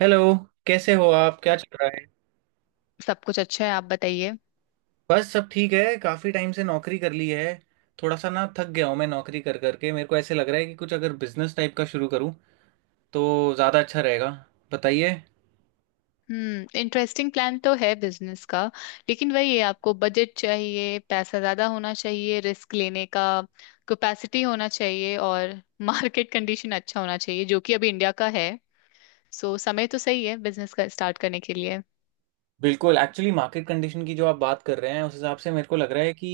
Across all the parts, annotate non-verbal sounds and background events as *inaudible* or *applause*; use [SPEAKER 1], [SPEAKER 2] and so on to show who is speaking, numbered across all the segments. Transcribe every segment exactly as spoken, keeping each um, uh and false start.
[SPEAKER 1] Hello. कैसे हो आप? क्या चल रहा है?
[SPEAKER 2] सब कुछ अच्छा है। आप बताइए।
[SPEAKER 1] बस सब ठीक है, काफी टाइम से नौकरी कर ली है। थोड़ा सा ना थक गया हूँ मैं नौकरी कर करके। मेरे को ऐसे लग रहा है कि कुछ अगर बिजनेस टाइप का शुरू करूँ तो ज़्यादा अच्छा रहेगा, बताइए।
[SPEAKER 2] हम्म इंटरेस्टिंग प्लान तो है बिजनेस का। लेकिन वही है, आपको बजट चाहिए, पैसा ज्यादा होना चाहिए, रिस्क लेने का कैपेसिटी होना चाहिए, और मार्केट कंडीशन अच्छा होना चाहिए जो कि अभी इंडिया का है। सो समय तो सही है बिजनेस का स्टार्ट करने के लिए।
[SPEAKER 1] बिल्कुल, एक्चुअली मार्केट कंडीशन की जो आप बात कर रहे हैं उस हिसाब से मेरे को लग रहा है कि,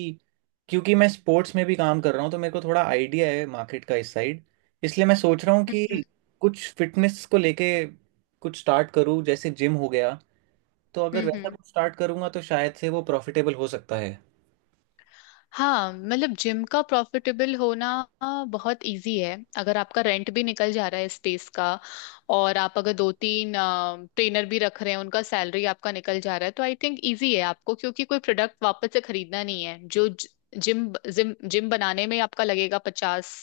[SPEAKER 1] क्योंकि मैं स्पोर्ट्स में भी काम कर रहा हूँ तो मेरे को थोड़ा आइडिया है मार्केट का इस साइड। इसलिए मैं सोच रहा हूँ
[SPEAKER 2] हम्म।
[SPEAKER 1] कि कुछ फिटनेस को लेके कुछ स्टार्ट करूँ, जैसे जिम हो गया। तो अगर
[SPEAKER 2] हम्म। हम्म।
[SPEAKER 1] वैसा कुछ स्टार्ट करूंगा तो शायद से वो प्रॉफिटेबल हो सकता है।
[SPEAKER 2] हाँ, मतलब जिम का प्रॉफिटेबल होना आ, बहुत इजी है अगर आपका रेंट भी निकल जा रहा है स्पेस का, और आप अगर दो तीन ट्रेनर भी रख रहे हैं उनका सैलरी आपका निकल जा रहा है, तो आई थिंक इजी है आपको, क्योंकि कोई प्रोडक्ट वापस से खरीदना नहीं है जो जिम जिम जिम बनाने में आपका लगेगा। पचास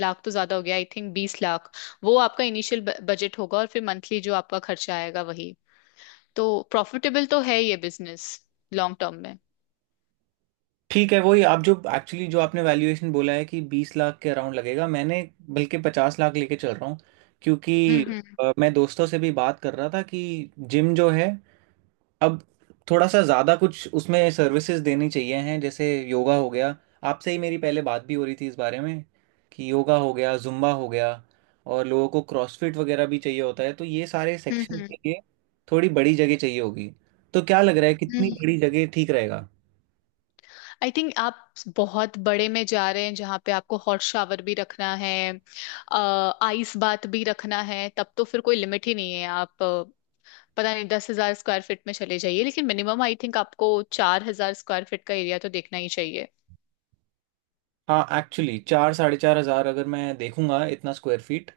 [SPEAKER 2] लाख तो ज्यादा हो गया, आई थिंक बीस लाख। वो आपका इनिशियल बजट होगा, और फिर मंथली जो आपका खर्चा आएगा वही। तो प्रॉफिटेबल तो है ये बिजनेस, लॉन्ग टर्म में।
[SPEAKER 1] ठीक है, वही आप जो एक्चुअली जो आपने वैल्यूएशन बोला है कि बीस लाख के अराउंड लगेगा, मैंने बल्कि पचास लाख लेके चल रहा हूँ। क्योंकि
[SPEAKER 2] हम्म। हम्म।
[SPEAKER 1] अ, मैं दोस्तों से भी बात कर रहा था कि जिम जो है अब थोड़ा सा ज़्यादा कुछ उसमें सर्विसेज देनी चाहिए हैं, जैसे योगा हो गया। आपसे ही मेरी पहले बात भी हो रही थी इस बारे में कि योगा हो गया, जुम्बा हो गया, और लोगों को क्रॉसफिट वगैरह भी चाहिए होता है। तो ये सारे सेक्शन
[SPEAKER 2] हम्म।
[SPEAKER 1] के लिए थोड़ी बड़ी जगह चाहिए होगी। तो क्या लग रहा है कितनी
[SPEAKER 2] हम्म
[SPEAKER 1] बड़ी जगह ठीक रहेगा?
[SPEAKER 2] आई थिंक आप बहुत बड़े में जा रहे हैं, जहाँ पे आपको हॉट शावर भी रखना है, आइस बात भी रखना है, तब तो फिर कोई लिमिट ही नहीं है। आप अ, पता नहीं दस हजार स्क्वायर फीट में चले जाइए, लेकिन मिनिमम आई थिंक आपको चार हजार स्क्वायर फीट का एरिया तो देखना ही चाहिए।
[SPEAKER 1] हाँ एक्चुअली चार साढ़े चार हजार अगर मैं देखूंगा इतना स्क्वायर फीट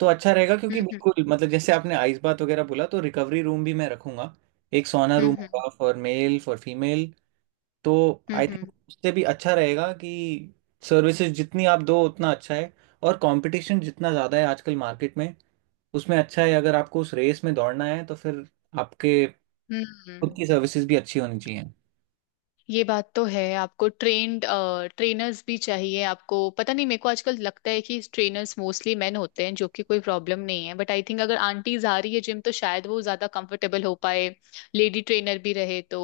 [SPEAKER 1] तो अच्छा रहेगा, क्योंकि
[SPEAKER 2] हम्म।
[SPEAKER 1] बिल्कुल मतलब जैसे आपने आइस बात वगैरह बोला तो रिकवरी रूम भी मैं रखूंगा। एक सोना
[SPEAKER 2] हम्म।
[SPEAKER 1] रूम
[SPEAKER 2] हम्म।
[SPEAKER 1] होगा फॉर मेल फॉर फीमेल। तो
[SPEAKER 2] हम्म।
[SPEAKER 1] आई
[SPEAKER 2] हम्म।
[SPEAKER 1] थिंक उससे भी अच्छा रहेगा कि सर्विसेज जितनी आप दो उतना अच्छा है। और कंपटीशन जितना ज़्यादा है आजकल मार्केट में, उसमें अच्छा है अगर आपको उस रेस में दौड़ना है तो फिर आपके
[SPEAKER 2] हम्म।
[SPEAKER 1] खुद
[SPEAKER 2] हम्म,
[SPEAKER 1] की सर्विसेज भी अच्छी होनी चाहिए।
[SPEAKER 2] ये बात तो है, आपको ट्रेन्ड ट्रेनर्स भी चाहिए। आपको पता नहीं, मेरे को आजकल लगता है कि ट्रेनर्स मोस्टली मेन होते हैं, जो कि कोई प्रॉब्लम नहीं है, बट आई थिंक अगर आंटीज आ रही है जिम तो शायद वो ज्यादा कंफर्टेबल हो पाए लेडी ट्रेनर भी रहे तो।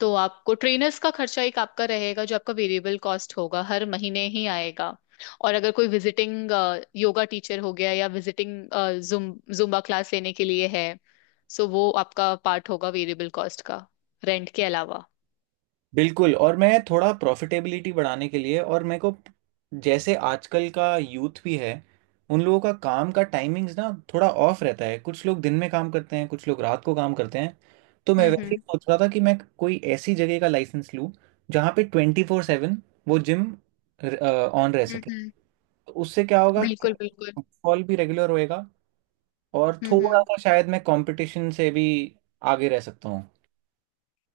[SPEAKER 2] तो आपको ट्रेनर्स का खर्चा एक आपका रहेगा, जो आपका वेरिएबल कॉस्ट होगा, हर महीने ही आएगा। और अगर कोई विजिटिंग योगा टीचर हो गया, या विजिटिंग जुम जुम्बा क्लास लेने के लिए है, सो वो आपका पार्ट होगा वेरिएबल कॉस्ट का, रेंट के अलावा।
[SPEAKER 1] बिल्कुल। और मैं थोड़ा प्रॉफिटेबिलिटी बढ़ाने के लिए, और मेरे को जैसे आजकल का यूथ भी है, उन लोगों का काम का टाइमिंग्स ना थोड़ा ऑफ रहता है, कुछ लोग दिन में काम करते हैं कुछ लोग रात को काम करते हैं। तो मैं वैसे ही सोच रहा था कि मैं कोई ऐसी जगह का लाइसेंस लूँ जहाँ पे ट्वेंटी फोर सेवन वो जिम ऑन रह
[SPEAKER 2] हम्म।
[SPEAKER 1] सके।
[SPEAKER 2] हम्म।
[SPEAKER 1] तो उससे क्या होगा कि
[SPEAKER 2] बिल्कुल, बिल्कुल।
[SPEAKER 1] फुटफॉल भी रेगुलर होएगा, और
[SPEAKER 2] हम्म।
[SPEAKER 1] थोड़ा
[SPEAKER 2] हम्म
[SPEAKER 1] सा शायद मैं कंपटीशन से भी आगे रह सकता।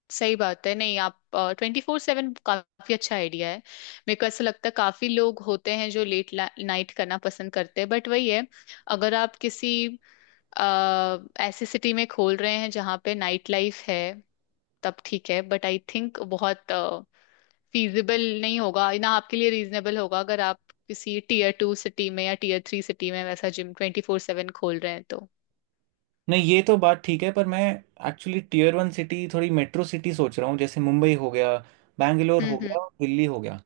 [SPEAKER 2] सही बात है, नहीं आप, ट्वेंटी फोर सेवन काफी अच्छा आइडिया है। मेरे को ऐसा लगता है काफी लोग होते हैं जो लेट नाइट करना पसंद करते हैं, बट वही है, अगर आप किसी आ, ऐसी सिटी में खोल रहे हैं जहाँ पे नाइट लाइफ है, तब ठीक है, बट आई थिंक बहुत फीजिबल नहीं होगा ना आपके लिए, रीजनेबल होगा अगर आप किसी टीयर टू सिटी में या टीयर थ्री सिटी में वैसा जिम ट्वेंटी फोर सेवन खोल रहे हैं तो।
[SPEAKER 1] नहीं ये तो बात ठीक है, पर मैं एक्चुअली टीयर वन सिटी, थोड़ी मेट्रो सिटी सोच रहा हूँ, जैसे मुंबई हो गया, बैंगलोर
[SPEAKER 2] हम्म।
[SPEAKER 1] हो
[SPEAKER 2] हम्म।
[SPEAKER 1] गया, और दिल्ली हो गया।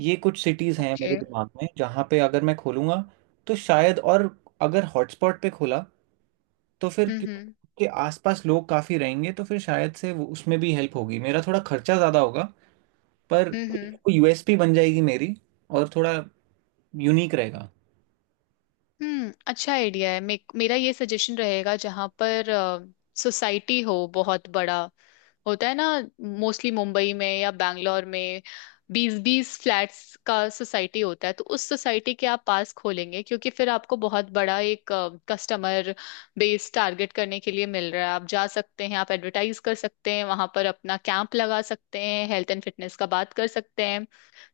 [SPEAKER 1] ये कुछ सिटीज़ हैं मेरे
[SPEAKER 2] ओके।
[SPEAKER 1] दिमाग में जहाँ पे अगर मैं खोलूँगा तो शायद, और अगर हॉटस्पॉट पे खोला तो फिर
[SPEAKER 2] हम्म।
[SPEAKER 1] क्योंकि
[SPEAKER 2] हम्म।
[SPEAKER 1] उसके आसपास लोग काफ़ी रहेंगे तो फिर शायद से वो- उसमें भी हेल्प होगी। मेरा थोड़ा खर्चा ज़्यादा होगा, पर
[SPEAKER 2] हम्म। हम्म।
[SPEAKER 1] यूएसपी बन जाएगी मेरी, और थोड़ा यूनिक रहेगा।
[SPEAKER 2] हम्म अच्छा आइडिया है। मे, मेरा ये सजेशन रहेगा, जहाँ पर सोसाइटी हो बहुत बड़ा, होता है ना मोस्टली मुंबई में या बैंगलोर में, बीस बीस फ्लैट्स का सोसाइटी, होता है तो उस सोसाइटी के आप पास खोलेंगे, क्योंकि फिर आपको बहुत बड़ा एक कस्टमर बेस टारगेट करने के लिए मिल रहा है। आप जा सकते हैं, आप एडवर्टाइज कर सकते हैं वहां पर, अपना कैंप लगा सकते हैं, हेल्थ एंड फिटनेस का बात कर सकते हैं।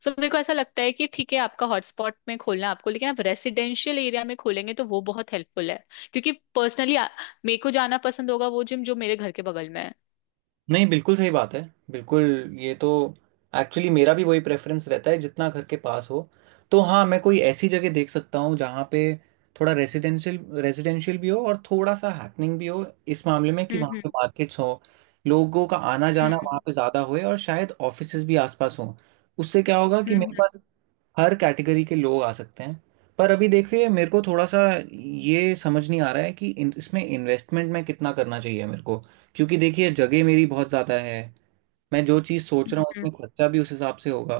[SPEAKER 2] सो मेरे को ऐसा लगता है कि ठीक है आपका हॉटस्पॉट में खोलना है आपको, लेकिन आप रेसिडेंशियल एरिया में खोलेंगे तो वो बहुत हेल्पफुल है, क्योंकि पर्सनली मेरे को जाना पसंद होगा वो जिम जो मेरे घर के बगल में है।
[SPEAKER 1] नहीं बिल्कुल सही बात है, बिल्कुल। ये तो एक्चुअली मेरा भी वही प्रेफरेंस रहता है जितना घर के पास हो। तो हाँ मैं कोई ऐसी जगह देख सकता हूँ जहाँ पे थोड़ा रेजिडेंशियल रेजिडेंशियल भी हो और थोड़ा सा हैपनिंग भी हो इस मामले में कि वहाँ
[SPEAKER 2] हम्म।
[SPEAKER 1] पे मार्केट्स हो, लोगों का आना जाना वहाँ
[SPEAKER 2] हम्म।
[SPEAKER 1] पे ज़्यादा होए, और शायद ऑफिसेज भी आसपास हों। उससे क्या होगा कि मेरे
[SPEAKER 2] हम्म।
[SPEAKER 1] पास हर कैटेगरी के लोग आ सकते हैं। पर अभी देखिए मेरे को थोड़ा सा ये समझ नहीं आ रहा है कि इन, इसमें इन्वेस्टमेंट में कितना करना चाहिए मेरे को, क्योंकि देखिए जगह मेरी बहुत ज़्यादा है। मैं जो चीज़ सोच
[SPEAKER 2] हम्म।
[SPEAKER 1] रहा हूँ
[SPEAKER 2] हम्म।
[SPEAKER 1] उसमें खर्चा भी उस हिसाब से होगा।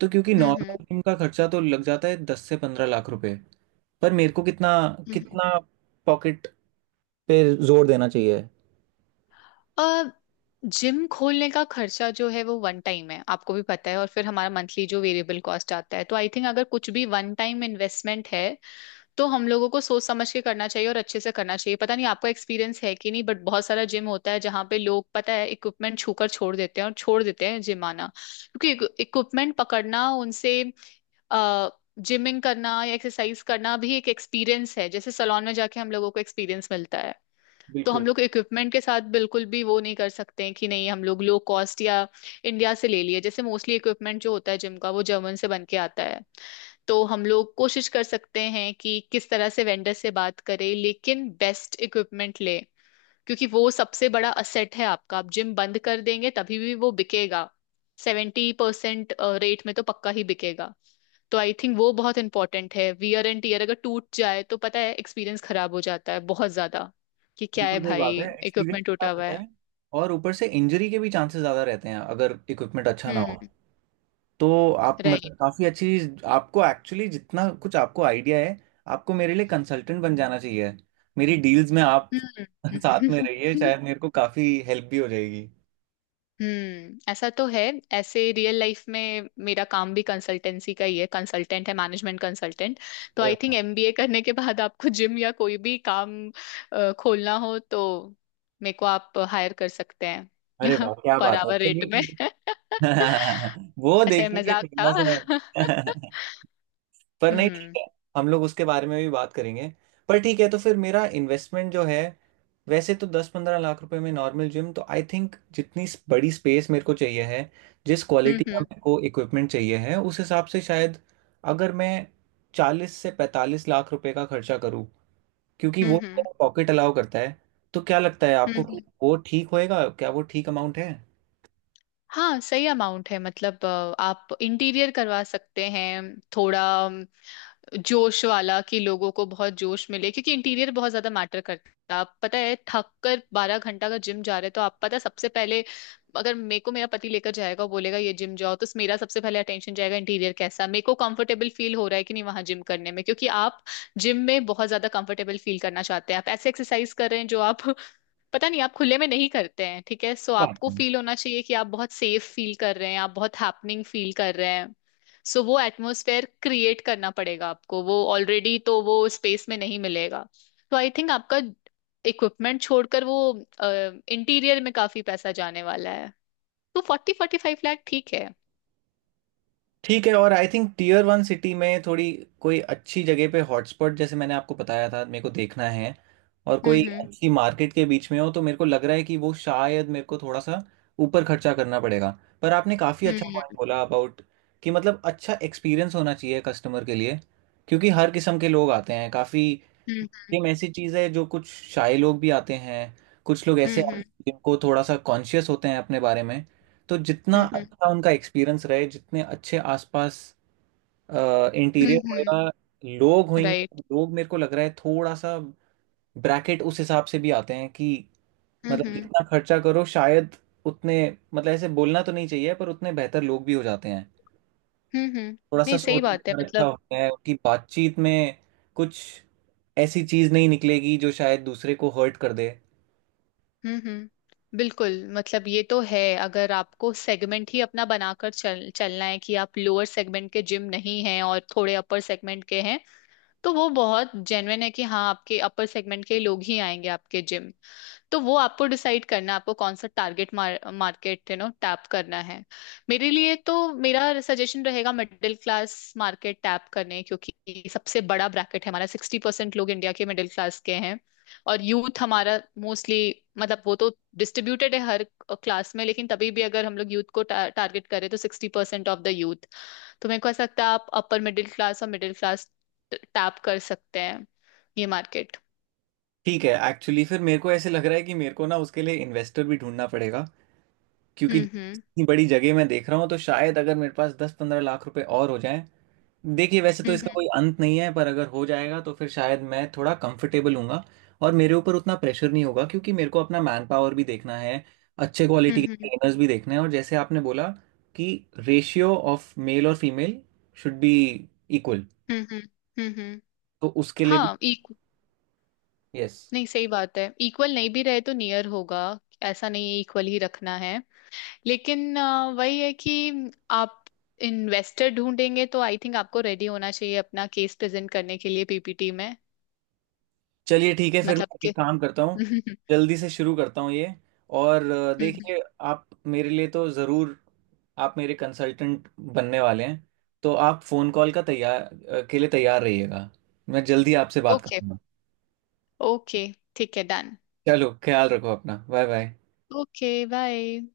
[SPEAKER 1] तो क्योंकि
[SPEAKER 2] हम्म। हम्म।
[SPEAKER 1] नॉर्मल जिम का खर्चा तो लग जाता है दस से पंद्रह लाख रुपए, पर मेरे को कितना
[SPEAKER 2] हम्म।
[SPEAKER 1] कितना पॉकेट पे जोर देना चाहिए।
[SPEAKER 2] अ, जिम खोलने का खर्चा जो है वो वन टाइम है, आपको भी पता है, और फिर हमारा मंथली जो वेरिएबल कॉस्ट आता है। तो आई थिंक अगर कुछ भी वन टाइम इन्वेस्टमेंट है तो हम लोगों को सोच समझ के करना चाहिए, और अच्छे से करना चाहिए। पता नहीं आपका एक्सपीरियंस है कि नहीं, बट बहुत सारा जिम होता है जहाँ पे लोग, पता है, इक्विपमेंट छूकर छोड़ देते हैं, और छोड़ देते हैं जिम आना, क्योंकि इक्विपमेंट पकड़ना उनसे अ जिमिंग करना या एक्सरसाइज करना भी एक एक्सपीरियंस है, जैसे सलोन में जाके हम लोगों को एक्सपीरियंस मिलता है। तो हम
[SPEAKER 1] बिल्कुल,
[SPEAKER 2] लोग इक्विपमेंट के साथ बिल्कुल भी वो नहीं कर सकते हैं कि नहीं हम लोग लो कॉस्ट या इंडिया से ले लिए, जैसे मोस्टली इक्विपमेंट जो होता है जिम का वो जर्मन से बन के आता है। तो हम लोग कोशिश कर सकते हैं कि किस तरह से वेंडर से बात करें, लेकिन बेस्ट इक्विपमेंट ले, क्योंकि वो सबसे बड़ा असेट है आपका, आप जिम बंद कर देंगे तभी भी वो बिकेगा, सेवेंटी परसेंट रेट में तो पक्का ही बिकेगा। तो आई थिंक वो बहुत इंपॉर्टेंट है, वियर एंड टीयर अगर टूट जाए तो पता है एक्सपीरियंस खराब हो जाता है बहुत ज्यादा, कि क्या है
[SPEAKER 1] बिल्कुल सही
[SPEAKER 2] भाई,
[SPEAKER 1] बात है, एक्सपीरियंस
[SPEAKER 2] इक्विपमेंट टूटा
[SPEAKER 1] खराब
[SPEAKER 2] हुआ
[SPEAKER 1] होता
[SPEAKER 2] है।
[SPEAKER 1] है और ऊपर से इंजरी के भी चांसेस ज़्यादा रहते हैं अगर इक्विपमेंट अच्छा ना हो।
[SPEAKER 2] हम्म।
[SPEAKER 1] तो आप मतलब
[SPEAKER 2] राइट।
[SPEAKER 1] काफी अच्छी, आपको एक्चुअली जितना कुछ आपको आइडिया है, आपको मेरे लिए कंसल्टेंट बन जाना चाहिए, मेरी डील्स में आप
[SPEAKER 2] हम्म।
[SPEAKER 1] *laughs* साथ में रहिए, शायद
[SPEAKER 2] *laughs*
[SPEAKER 1] मेरे को काफी हेल्प भी हो जाएगी।
[SPEAKER 2] हम्म ऐसा तो है, ऐसे रियल लाइफ में मेरा काम भी कंसल्टेंसी का ही है, कंसल्टेंट है, मैनेजमेंट कंसल्टेंट। तो
[SPEAKER 1] अरे
[SPEAKER 2] आई थिंक
[SPEAKER 1] वाह।
[SPEAKER 2] एमबीए करने के बाद आपको जिम या कोई भी काम अ, खोलना हो तो मेरे को आप हायर कर सकते हैं
[SPEAKER 1] अरे
[SPEAKER 2] *laughs*
[SPEAKER 1] वाह क्या
[SPEAKER 2] पर
[SPEAKER 1] बात है! *laughs*
[SPEAKER 2] आवर रेट
[SPEAKER 1] चलिए
[SPEAKER 2] में
[SPEAKER 1] ठीक
[SPEAKER 2] *laughs*
[SPEAKER 1] है। *laughs* वो
[SPEAKER 2] अच्छा ये
[SPEAKER 1] देखिए
[SPEAKER 2] मजाक
[SPEAKER 1] थोड़ा
[SPEAKER 2] था *laughs*
[SPEAKER 1] सा। *laughs* पर नहीं ठीक
[SPEAKER 2] हम्म।
[SPEAKER 1] है, हम लोग उसके बारे में भी बात करेंगे। पर ठीक है, तो फिर मेरा इन्वेस्टमेंट जो है, वैसे तो दस पंद्रह लाख रुपए में नॉर्मल जिम, तो आई थिंक जितनी स- बड़ी स्पेस मेरे को चाहिए है, जिस
[SPEAKER 2] हम्म।
[SPEAKER 1] क्वालिटी का
[SPEAKER 2] हम्म।
[SPEAKER 1] मेरे को इक्विपमेंट चाहिए है उस हिसाब से शायद अगर मैं चालीस से पैंतालीस लाख रुपए का खर्चा करूँ, क्योंकि वो
[SPEAKER 2] हम्म। हम्म।
[SPEAKER 1] मेरा पॉकेट अलाउ करता है, तो क्या लगता है
[SPEAKER 2] हम्म।
[SPEAKER 1] आपको कि
[SPEAKER 2] हम्म।
[SPEAKER 1] वो ठीक होएगा? क्या वो ठीक अमाउंट
[SPEAKER 2] हाँ, सही अमाउंट है, मतलब अ, आप इंटीरियर करवा सकते हैं थोड़ा जोश वाला, कि लोगों को बहुत जोश मिले, क्योंकि इंटीरियर बहुत ज्यादा मैटर करता है। आप पता है, थक कर बारह घंटा का, जिम जा रहे हो तो आप, पता है, सबसे पहले अगर मेरे को मेरा पति लेकर जाएगा और बोलेगा ये जिम जाओ तो मेरा सबसे पहले अटेंशन जाएगा इंटीरियर कैसा, मेरे को कंफर्टेबल फील हो रहा है कि नहीं वहां जिम करने में, क्योंकि आप जिम में बहुत ज्यादा कंफर्टेबल फील करना चाहते हैं, आप ऐसे एक्सरसाइज कर रहे हैं जो आप *laughs* पता नहीं आप खुले में नहीं करते हैं, ठीक है। सो आपको
[SPEAKER 1] है?
[SPEAKER 2] फील होना चाहिए कि आप बहुत सेफ फील कर रहे हैं, आप बहुत हैपनिंग फील कर रहे हैं। सो वो एटमॉस्फेयर क्रिएट करना पड़ेगा आपको, वो ऑलरेडी तो वो स्पेस में नहीं मिलेगा। तो आई थिंक आपका इक्विपमेंट छोड़कर वो इंटीरियर में काफी पैसा जाने वाला है। तो फोर्टी फोर्टी फाइव लाख ठीक है।
[SPEAKER 1] ठीक है। और I think tier one city में थोड़ी कोई अच्छी जगह पे हॉटस्पॉट जैसे मैंने आपको बताया था मेरे को देखना है, और कोई
[SPEAKER 2] हम्म।
[SPEAKER 1] अच्छी मार्केट के बीच में हो, तो मेरे को लग रहा है कि वो शायद मेरे को थोड़ा सा ऊपर खर्चा करना पड़ेगा। पर आपने काफ़ी अच्छा पॉइंट
[SPEAKER 2] हम्म।
[SPEAKER 1] बोला अबाउट, कि मतलब अच्छा एक्सपीरियंस होना चाहिए कस्टमर के लिए, क्योंकि हर किस्म के लोग आते हैं काफ़ी। गेम ऐसी चीज है जो कुछ शाय लोग भी आते हैं, कुछ लोग ऐसे आते हैं
[SPEAKER 2] हम्म।
[SPEAKER 1] जिनको थोड़ा सा कॉन्शियस होते हैं अपने बारे में। तो जितना अच्छा उनका एक्सपीरियंस रहे, जितने अच्छे आसपास इंटीरियर होएगा,
[SPEAKER 2] हम्म।
[SPEAKER 1] लोग
[SPEAKER 2] राइट।
[SPEAKER 1] होंगे, लोग मेरे को लग रहा है थोड़ा सा ब्रैकेट उस हिसाब से भी आते हैं कि,
[SPEAKER 2] हम्म। हम्म। हम्म। हम्म। हम्म। right।
[SPEAKER 1] मतलब
[SPEAKER 2] हम्म। हम्म।
[SPEAKER 1] जितना खर्चा करो शायद उतने, मतलब ऐसे बोलना तो नहीं चाहिए पर उतने बेहतर लोग भी हो जाते हैं,
[SPEAKER 2] हम्म। हम्म।
[SPEAKER 1] थोड़ा सा
[SPEAKER 2] नहीं, सही
[SPEAKER 1] सोच
[SPEAKER 2] बात है,
[SPEAKER 1] विचार अच्छा
[SPEAKER 2] मतलब।
[SPEAKER 1] होता है कि बातचीत में कुछ ऐसी चीज नहीं निकलेगी जो शायद दूसरे को हर्ट कर दे।
[SPEAKER 2] हम्म। हम्म बिल्कुल, मतलब ये तो है, अगर आपको सेगमेंट ही अपना बनाकर चल चलना है कि आप लोअर सेगमेंट के जिम नहीं हैं और थोड़े अपर सेगमेंट के हैं, तो वो बहुत जेन्युइन है कि हाँ आपके अपर सेगमेंट के लोग ही आएंगे आपके जिम। तो वो आपको डिसाइड करना है आपको कौन सा target market, you know, tap करना है। मेरे लिए तो, मेरा सजेशन रहेगा मिडिल क्लास मार्केट टैप करने, क्योंकि सबसे बड़ा ब्रैकेट है हमारा, सिक्सटी परसेंट लोग इंडिया के मिडिल क्लास के हैं। और यूथ हमारा मोस्टली, मतलब वो तो डिस्ट्रीब्यूटेड है हर क्लास में, लेकिन तभी भी अगर हम लोग यूथ को टारगेट करें तो sixty percent of the youth. तो मेरे को ऐसा लगता है आप अपर मिडिल क्लास और मिडिल क्लास टैप कर सकते हैं ये मार्केट।
[SPEAKER 1] ठीक है, एक्चुअली फिर मेरे को ऐसे लग रहा है कि मेरे को ना उसके लिए इन्वेस्टर भी ढूंढना पड़ेगा, क्योंकि
[SPEAKER 2] हम्म। हम्म।
[SPEAKER 1] इतनी बड़ी जगह मैं देख रहा हूँ, तो शायद अगर मेरे पास दस पंद्रह लाख रुपए और हो जाए, देखिए वैसे तो इसका कोई अंत नहीं है, पर अगर हो जाएगा तो फिर शायद मैं थोड़ा कंफर्टेबल हूँगा और मेरे ऊपर उतना प्रेशर नहीं होगा, क्योंकि मेरे को अपना मैन पावर भी देखना है, अच्छे
[SPEAKER 2] हम्म।
[SPEAKER 1] क्वालिटी
[SPEAKER 2] हम्म।
[SPEAKER 1] के
[SPEAKER 2] हम्म।
[SPEAKER 1] ट्रेनर्स भी देखने हैं, और जैसे आपने बोला कि रेशियो ऑफ मेल और फीमेल शुड बी इक्वल,
[SPEAKER 2] हम्म। हम्म। हम्म। हम्म।
[SPEAKER 1] तो उसके लिए भी,
[SPEAKER 2] हाँ, इक्व
[SPEAKER 1] यस।
[SPEAKER 2] नहीं, सही बात है, इक्वल नहीं भी रहे तो नियर होगा, ऐसा नहीं है इक्वल ही रखना है। लेकिन अ, वही है कि आप इन्वेस्टर ढूंढेंगे तो आई थिंक आपको रेडी होना चाहिए अपना केस प्रेजेंट करने के लिए पीपीटी में।
[SPEAKER 1] चलिए ठीक है फिर
[SPEAKER 2] मतलब
[SPEAKER 1] मैं
[SPEAKER 2] कि
[SPEAKER 1] एक काम करता हूँ,
[SPEAKER 2] *laughs*
[SPEAKER 1] जल्दी से शुरू करता हूँ ये। और अ, देखिए आप मेरे लिए तो ज़रूर, आप मेरे कंसल्टेंट बनने वाले हैं, तो आप फ़ोन कॉल का तैयार अ, के लिए तैयार रहिएगा। मैं जल्दी आपसे बात
[SPEAKER 2] ओके।
[SPEAKER 1] करूँगा।
[SPEAKER 2] ओके। ठीक है, डन।
[SPEAKER 1] चलो ख्याल रखो अपना। Bye bye.
[SPEAKER 2] Okay, bye.